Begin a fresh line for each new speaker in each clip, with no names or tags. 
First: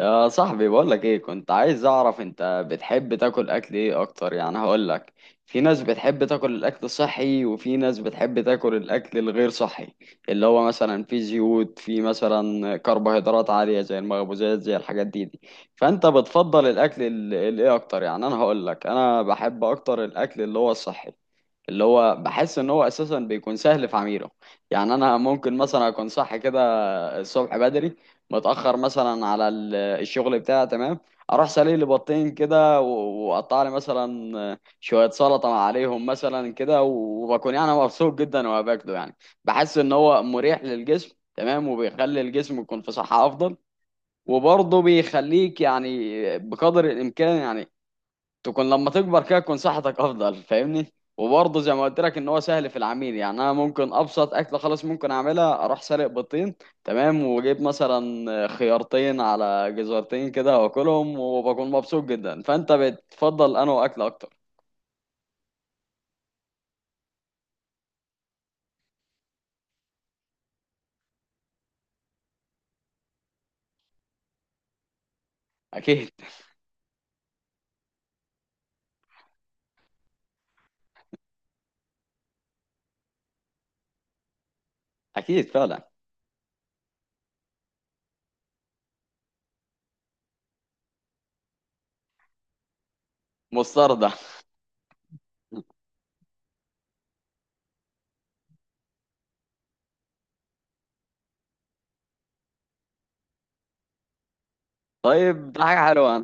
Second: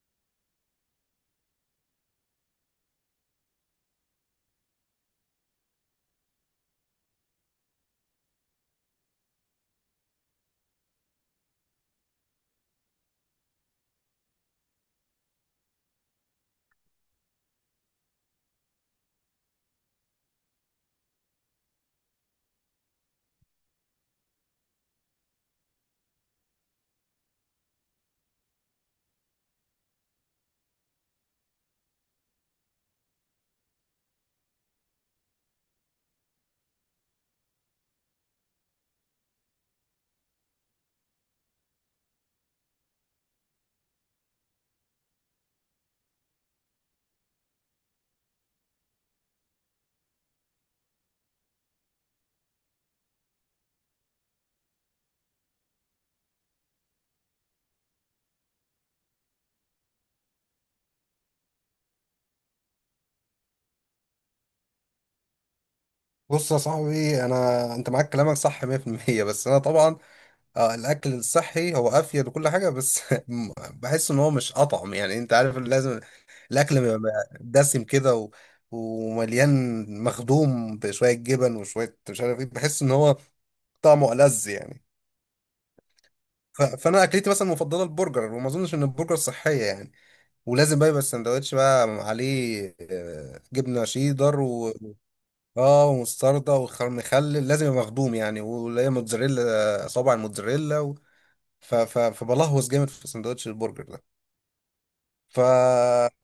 يا صاحبي، بقولك ايه، كنت عايز اعرف انت بتحب تاكل اكل ايه اكتر، يعني هقولك. في ناس بتحب تاكل الاكل الصحي، وفي ناس بتحب تاكل الاكل الغير صحي، اللي هو مثلا فيه زيوت، فيه مثلا كربوهيدرات عالية، زي المخبوزات، زي الحاجات دي. فانت بتفضل الاكل الايه اكتر، يعني انا هقولك انا بحب اكتر الاكل اللي هو الصحي. اللي هو بحس ان هو اساسا بيكون سهل في عميله. يعني انا ممكن مثلا اكون صح كده، الصبح بدري، متأخر مثلا على الشغل بتاعي، تمام. اروح سالي لي بطين كده، واقطع لي مثلا شوية سلطة عليهم مثلا كده، وبكون يعني مبسوط جدا وانا باكله، يعني بحس ان هو مريح للجسم، تمام، وبيخلي الجسم يكون في صحة افضل. وبرضه بيخليك يعني، بقدر الامكان يعني، تكون لما تكبر كده تكون صحتك افضل، فاهمني؟ وبرضه زي ما قلت لك ان هو سهل في العميل، يعني انا ممكن ابسط اكله، خلاص ممكن اعملها، اروح سالق بيضتين، تمام، واجيب مثلا خيارتين على جزرتين كده واكلهم وبكون مبسوط جدا. فانت بتفضل انه اكل اكتر؟
بص يا صاحبي انا معاك كلامك صح 100%. بس انا طبعا الاكل الصحي هو افيد وكل حاجه بس بحس ان هو مش اطعم، يعني انت عارف اللي لازم
اكيد.
الاكل بيبقى دسم كده ومليان مخدوم بشويه جبن وشويه مش عارف ايه، بحس ان هو طعمه ألذ يعني.
اكيد فعلا.
فانا اكلتي مثلا المفضله البرجر، وما اظنش ان البرجر صحيه يعني. ولازم بقى يبقى السندوتش بقى عليه جبنه
مستردة.
شيدر، اه ومستردة ومخلل، لازم يبقى مخدوم يعني، واللي هي موتزاريلا صابع الموتزاريلا، فبلهوس جامد في سندوتش البرجر ده.
طيب، ده حاجه
ف
حلوه.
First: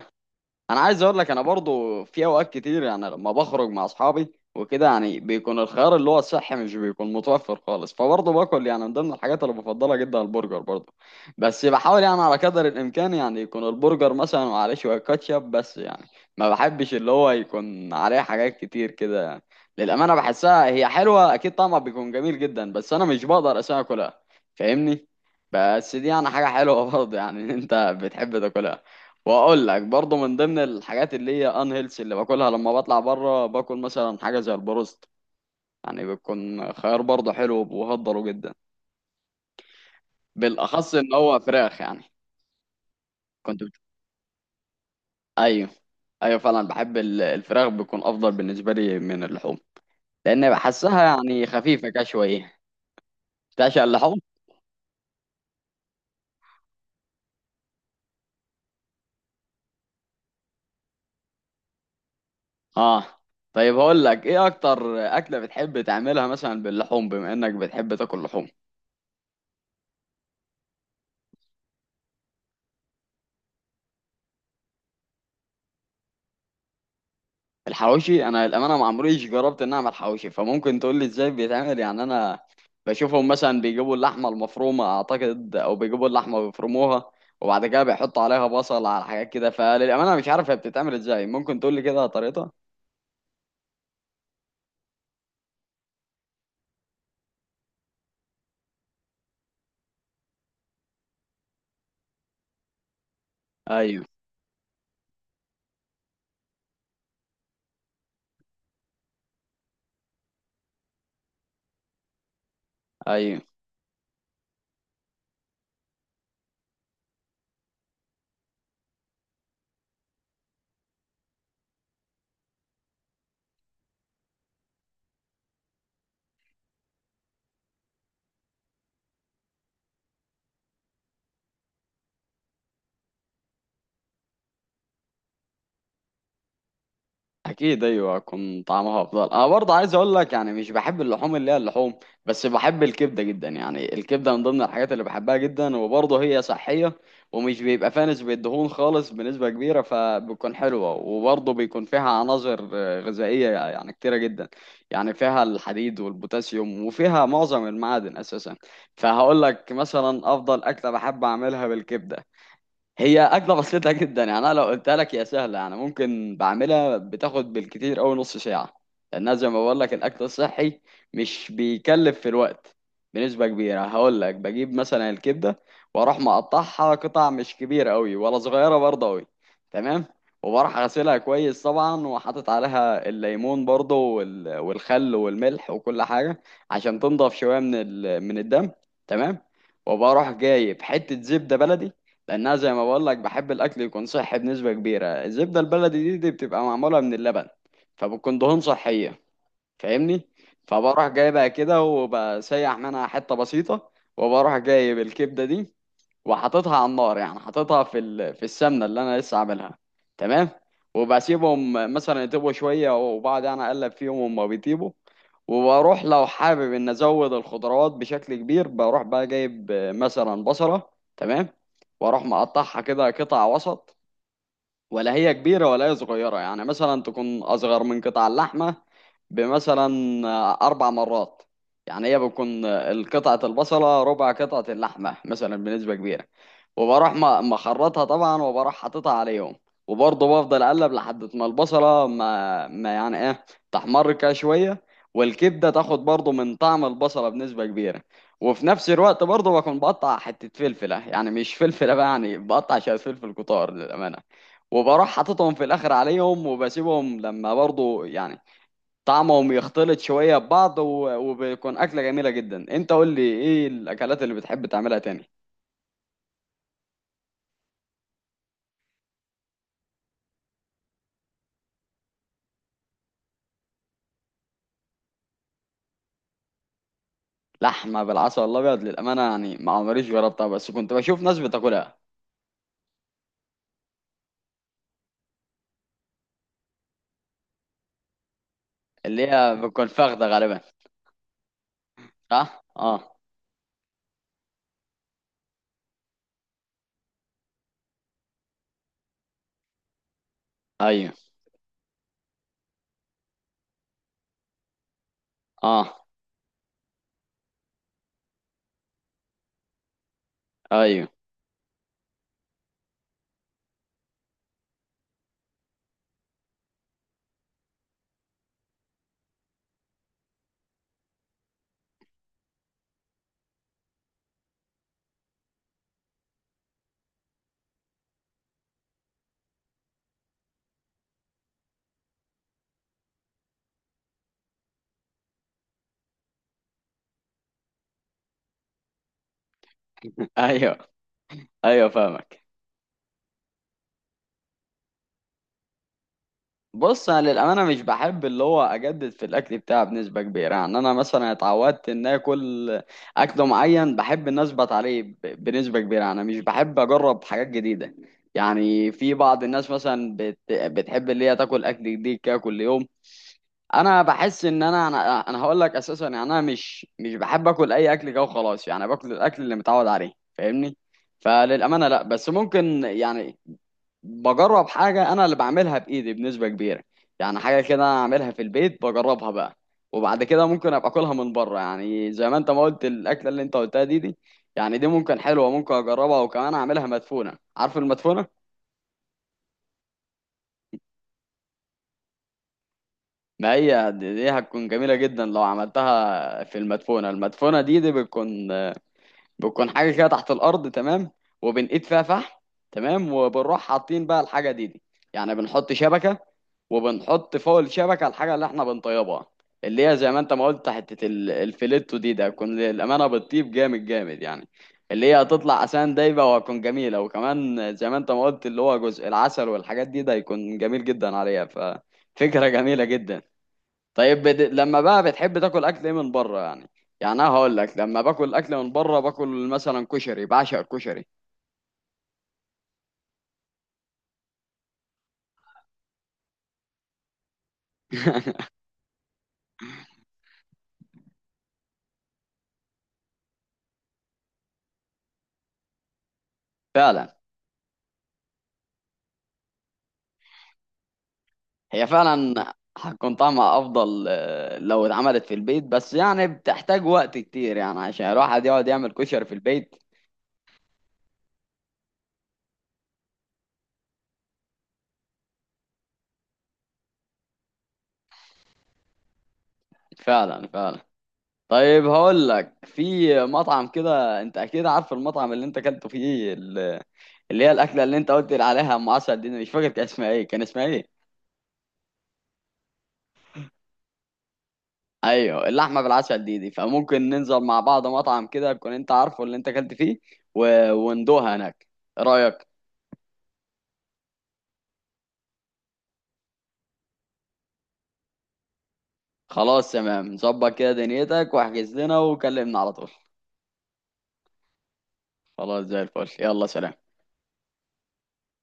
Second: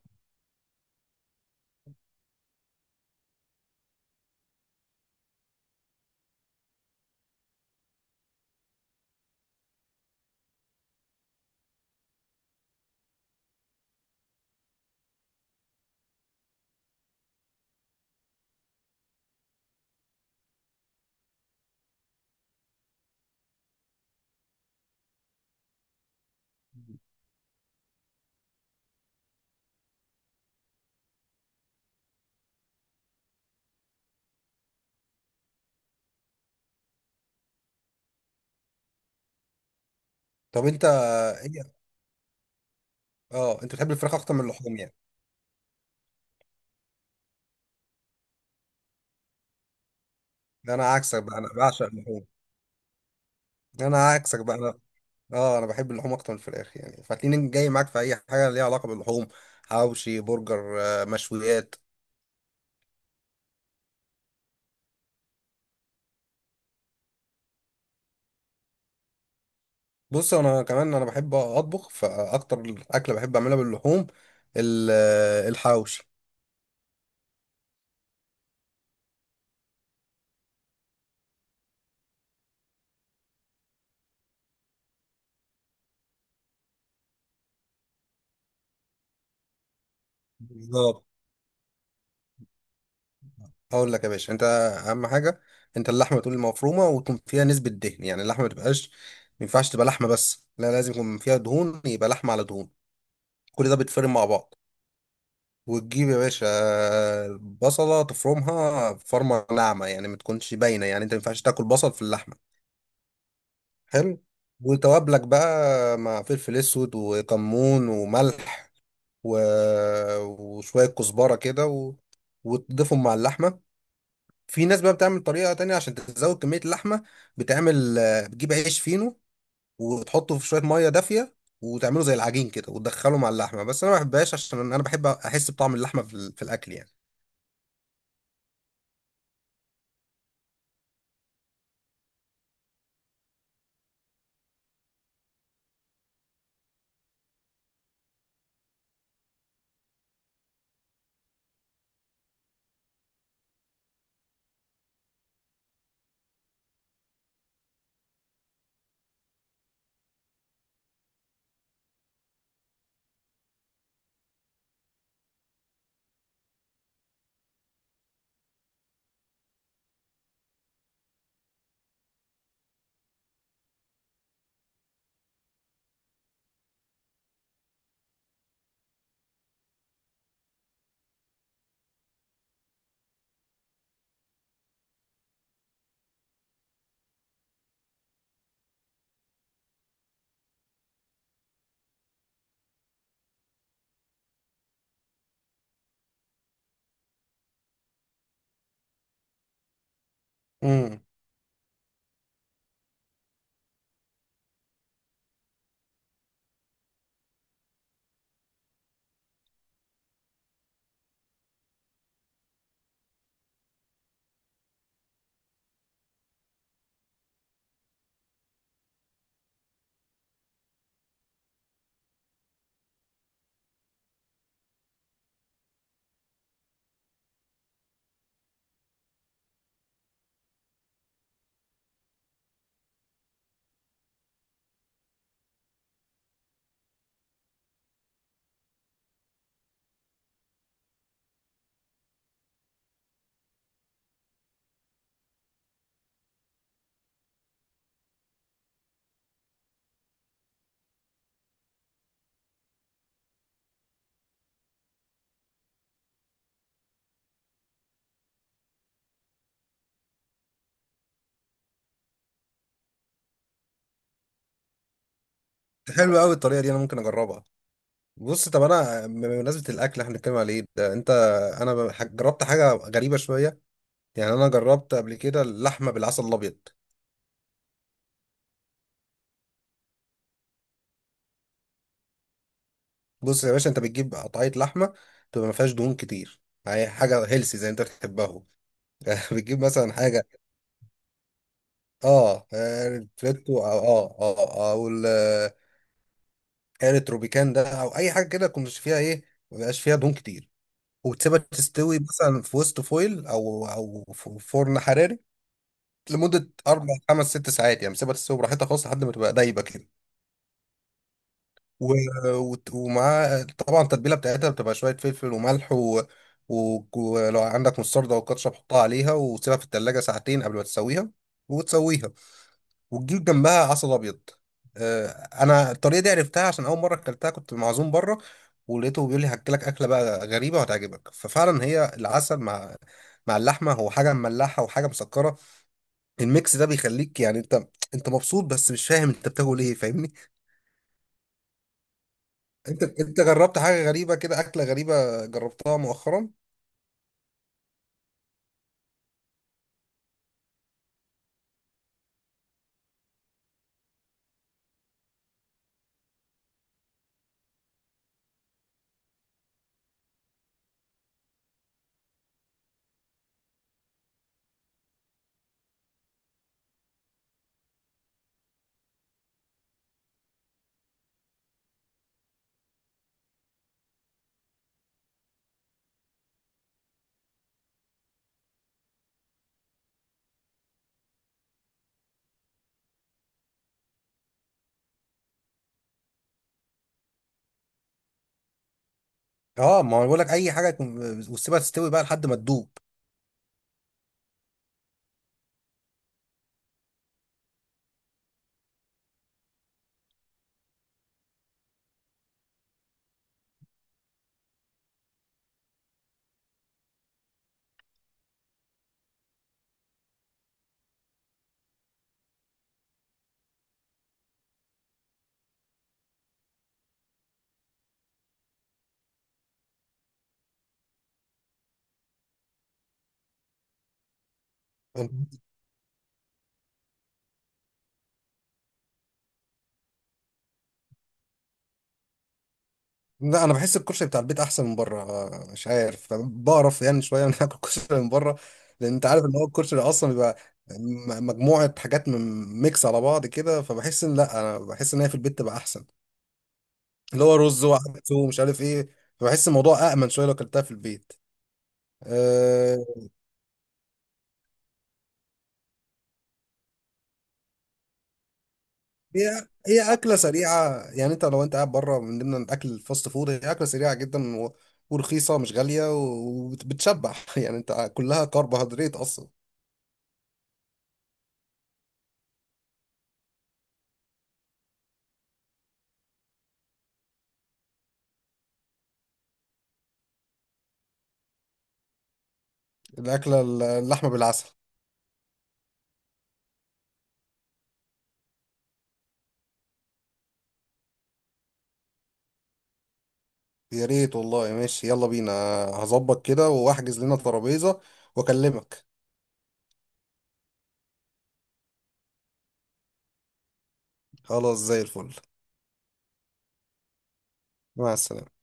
انا عايز اقول لك انا برضو في اوقات كتير، يعني لما بخرج مع اصحابي وكده، يعني بيكون الخيار اللي هو الصحي مش بيكون متوفر خالص، فبرضه باكل يعني من ضمن الحاجات اللي بفضلها جدا البرجر برضه. بس بحاول يعني على قدر الامكان يعني يكون البرجر مثلا وعليه شويه كاتشب بس، يعني ما بحبش اللي هو يكون عليه حاجات كتير كده، يعني للامانه بحسها هي حلوه، اكيد طعمها بيكون جميل جدا، بس انا مش بقدر اساسا اكلها، فاهمني؟ بس دي يعني حاجه حلوه برضه، يعني انت بتحب تاكلها. واقول لك برضه من ضمن الحاجات اللي هي ان هيلث اللي باكلها لما بطلع بره، باكل مثلا حاجه زي البروست. يعني بيكون خيار برضه حلو وبهضره جدا،
طب انت
بالاخص ان هو
ايه؟
فراخ، يعني. كنت
اه انت
بت...
بتحب الفراخ اكتر من اللحوم يعني؟
ايوه، ايوه فعلا، بحب الفراخ بيكون افضل بالنسبه لي من اللحوم، لان
ده انا
بحسها
عكسك بقى،
يعني
انا بعشق
خفيفه كده
اللحوم.
شويه. تعشق
انا
اللحوم؟
عكسك بقى انا، اه انا بحب اللحوم اكتر من الفراخ يعني، فهتلاقيني جاي معاك في اي حاجه ليها علاقه باللحوم: حواوشي، برجر، مشويات.
اه. طيب هقول لك ايه اكتر اكله بتحب تعملها مثلا باللحوم، بما انك بتحب تاكل لحوم؟
بص انا كمان انا بحب اطبخ، فاكتر اكله بحب اعملها باللحوم الحواوشي.
الحواوشي، انا للامانه ما عمريش جربت ان اعمل حواوشي، فممكن تقول لي ازاي بيتعمل؟ يعني انا بشوفهم مثلا بيجيبوا اللحمه المفرومه اعتقد، او بيجيبوا اللحمه بيفرموها، وبعد كده بيحطوا عليها بصل على حاجات كده. فللامانه مش عارف هي بتتعمل
بالظبط،
ازاي، ممكن تقول لي كده طريقتها؟
هقول لك يا باشا انت. اهم حاجه انت اللحمه تكون مفرومه ويكون فيها نسبه دهن، يعني اللحمه ما ينفعش تبقى لحمه بس، لا لازم يكون فيها دهون، يبقى لحمه على دهون. كل ده
ايوه.
بيتفرم مع بعض. وتجيب يا باشا البصله تفرمها فرمه ناعمه، يعني ما تكونش باينه، يعني انت ما ينفعش تاكل بصل في اللحمه.
ايوه.
حلو. وتوابلك بقى مع فلفل اسود وكمون وملح و... وشويه كزبره كده، وتضيفهم مع اللحمه. في ناس بقى بتعمل طريقة تانية عشان تزود كمية اللحمة، بتعمل بتجيب عيش فينو وتحطه في شوية مية دافية وتعمله زي العجين كده وتدخله مع اللحمة، بس أنا ما بحبهاش عشان أنا بحب أحس بطعم اللحمة في الأكل يعني.
اكيد. ايوه، كان طعمها افضل. انا برضه عايز اقول لك يعني مش بحب اللحوم اللي هي اللحوم، بس بحب الكبده جدا، يعني الكبده من ضمن الحاجات اللي بحبها جدا، وبرضه هي صحيه، ومش بيبقى فيها نسبه دهون خالص بنسبه كبيره، فبتكون حلوه، وبرضه بيكون فيها عناصر غذائيه يعني كتيره جدا. يعني فيها الحديد والبوتاسيوم، وفيها معظم المعادن اساسا. فهقول لك مثلا افضل اكله بحب اعملها بالكبده. هي أكلة بسيطة جدا، يعني أنا لو قلتها لك هي سهلة، يعني ممكن بعملها بتاخد بالكتير أوي نص ساعة. لأنها زي ما بقول لك الأكل الصحي مش بيكلف في الوقت بنسبة كبيرة. هقول لك بجيب مثلا الكبدة، وأروح مقطعها قطع مش كبيرة أوي ولا صغيرة برضه أوي، تمام. وبروح غسلها كويس طبعا، وحاطط عليها الليمون برضه، والخل والملح وكل حاجة، عشان تنضف شوية من الدم، تمام. وبروح جايب حتة زبدة بلدي، لانها زي ما بقول لك بحب الاكل يكون صحي بنسبه كبيره. الزبده البلدي دي بتبقى معموله من اللبن، فبتكون دهون صحيه، فاهمني؟
امم
فبروح جايبها كده وبسيح منها حته بسيطه، وبروح جايب الكبده دي، وحاططها على النار، يعني حاططها في السمنه اللي انا لسه عاملها، تمام. وبسيبهم مثلا يطيبوا شويه، وبعد انا اقلب فيهم وهم بيطيبوا. وبروح لو حابب ان ازود الخضروات بشكل كبير، بروح بقى جايب مثلا بصلة، تمام. واروح مقطعها كده قطع وسط، ولا هي كبيرة ولا هي صغيرة، يعني مثلا تكون اصغر من قطع اللحمة بمثلا اربع مرات. يعني هي بتكون قطعة البصلة ربع قطعة اللحمة مثلا بنسبة كبيرة. وبروح مخرطها طبعا، وبروح حاططها عليهم. وبرضه بفضل اقلب لحد ما البصله ما يعني ايه، تحمر كده شويه. والكبده تاخد برضه من طعم البصله بنسبه كبيره. وفي نفس الوقت برضه بكون بقطع حته فلفله، يعني مش فلفله بقى، يعني بقطع شويه فلفل كتار للامانه. وبروح حاططهم في الاخر عليهم وبسيبهم لما برضه يعني طعمهم يختلط شويه ببعض، وبيكون اكله جميله جدا. انت قول لي ايه الاكلات اللي بتحب تعملها تاني؟
حلوة أوي الطريقة دي، أنا ممكن أجربها. بص، طب أنا بمناسبة الأكل إحنا بنتكلم عليه ده أنت، أنا جربت حاجة غريبة شوية، يعني أنا جربت قبل كده اللحمة بالعسل الأبيض.
لحمه بالعسل الابيض؟ للامانه يعني ما عمريش جربتها، بس كنت بشوف ناس بتاكلها.
بص يا باشا، أنت بتجيب قطعية لحمة تبقى ما فيهاش دهون كتير، يعني حاجة هيلسي زي أنت بتحبها.
اللي هي
بتجيب
بتكون
مثلا
فاخده
حاجة،
غالبا.
اه
صح، اه.
ريتريتو او او الريتروبيكان ده او اي حاجه كده كنت فيها ايه، ما بيبقاش فيها دهون كتير.
ايوه.
وتسيبها تستوي مثلا في وسط فويل او فرن حراري
اه.
لمده اربع خمس ست ساعات، يعني سيبها تستوي براحتها خالص لحد ما تبقى دايبه كده.
ايوه.
و- ومعاها طبعا التتبيله بتاعتها، بتبقى شويه فلفل وملح ولو عندك مستردة او كاتشب حطها عليها وسيبها في التلاجة ساعتين قبل ما تسويها. وتسويها وتجيب جنبها عسل ابيض. آه، انا الطريقه دي عرفتها عشان اول مره اكلتها كنت معزوم بره، ولقيته بيقول لي هاكلك اكله بقى غريبه وهتعجبك. ففعلا هي العسل مع اللحمه، هو حاجه مملحه وحاجه مسكره، الميكس ده بيخليك يعني انت مبسوط بس مش فاهم انت بتاكل ايه، فاهمني؟
ايوه. ايوه فاهمك.
انت جربت حاجه غريبه كده، اكله غريبه جربتها مؤخرا؟
بص انا للامانه مش بحب اللي هو اجدد في الاكل بتاعي بنسبه كبيره، يعني انا مثلا اتعودت ان اكل اكل معين بحب ان اثبت عليه بنسبه كبيره، انا مش بحب اجرب حاجات جديده. يعني في بعض الناس مثلا بتحب اللي هي تاكل اكل جديد كده كل يوم. انا بحس ان أنا هقول لك اساسا، يعني انا مش بحب اكل اي اكل كده وخلاص، يعني باكل الاكل اللي متعود عليه، فاهمني؟ فللامانه لا، بس ممكن يعني بجرب حاجه انا اللي بعملها بايدي بنسبه كبيره. يعني حاجه كده انا اعملها في البيت بجربها بقى، وبعد كده ممكن ابقى اكلها من بره، يعني زي ما انت ما قلت الاكله اللي انت قلتها دي. يعني دي ممكن حلوه، ممكن اجربها، وكمان اعملها مدفونه، عارف المدفونه؟
اه ما هو بقول لك اي وتسيبها تستوي بقى لحد ما تدوب.
ما هي دي هتكون جميلة جدا لو عملتها في المدفونة، المدفونة دي بتكون حاجه كده تحت الارض، تمام. وبنقيد فيها فحم، تمام، وبنروح حاطين بقى الحاجه دي، يعني بنحط شبكه، وبنحط فوق الشبكه الحاجه اللي احنا بنطيبها، اللي هي زي ما انت ما قلت حته الفيليتو دي، ده هتكون للامانه بتطيب جامد جامد، يعني اللي هي هتطلع اسان دايبه وهتكون جميله، وكمان زي ما انت ما قلت اللي هو جزء العسل والحاجات دي، ده هيكون جميل جدا عليها، ففكره جميله جدا. طيب، لما بقى بتحب تاكل اكل ايه من بره، يعني. يعني انا هقول لك لما باكل اكل من بره باكل مثلا كشري، بعشق الكشري.
لا انا بحس الكشري بتاع البيت احسن من بره، مش عارف، بعرف يعني شويه ان اكل كشري من بره، لان انت عارف ان هو الكشري اصلا بيبقى مجموعه حاجات، من ميكس على بعض كده، فبحس ان، لا انا بحس ان هي في البيت تبقى احسن،
فعلا.
اللي هو رز وعدس ومش عارف ايه، فبحس الموضوع امن شويه لو اكلتها في البيت.
هي فعلا
أه
هتكون طعمها افضل لو اتعملت في البيت، بس يعني بتحتاج وقت كتير، يعني عشان الواحد يقعد يعمل كشري في
هي
البيت.
هي اكله سريعه، يعني انت لو انت قاعد بره من ضمن الاكل الفاست فود هي اكله سريعه جدا ورخيصه مش غاليه وبتشبع، يعني انت كلها كربوهيدرات اصلا.
فعلا. فعلا. طيب، هقول لك في مطعم كده انت اكيد عارف المطعم اللي انت اكلته فيه اللي هي الاكله اللي انت قلت لي عليها ام عسل دي، أنا مش فاكر كان اسمها ايه، كان اسمها ايه؟
الأكلة اللحمة بالعسل.
ايوه، اللحمه بالعسل دي، فممكن ننزل مع بعض مطعم كده تكون انت عارفه اللي انت اكلت فيه، وندوها هناك، ايه رايك؟
يا ريت والله، ماشي يلا بينا، هظبط كده وأحجز لنا ترابيزة وأكلمك.
خلاص، تمام، ظبط كده دنيتك واحجز لنا وكلمنا على طول.
خلاص زي الفل.
خلاص، زي الفل، يلا سلام.
مع السلامة.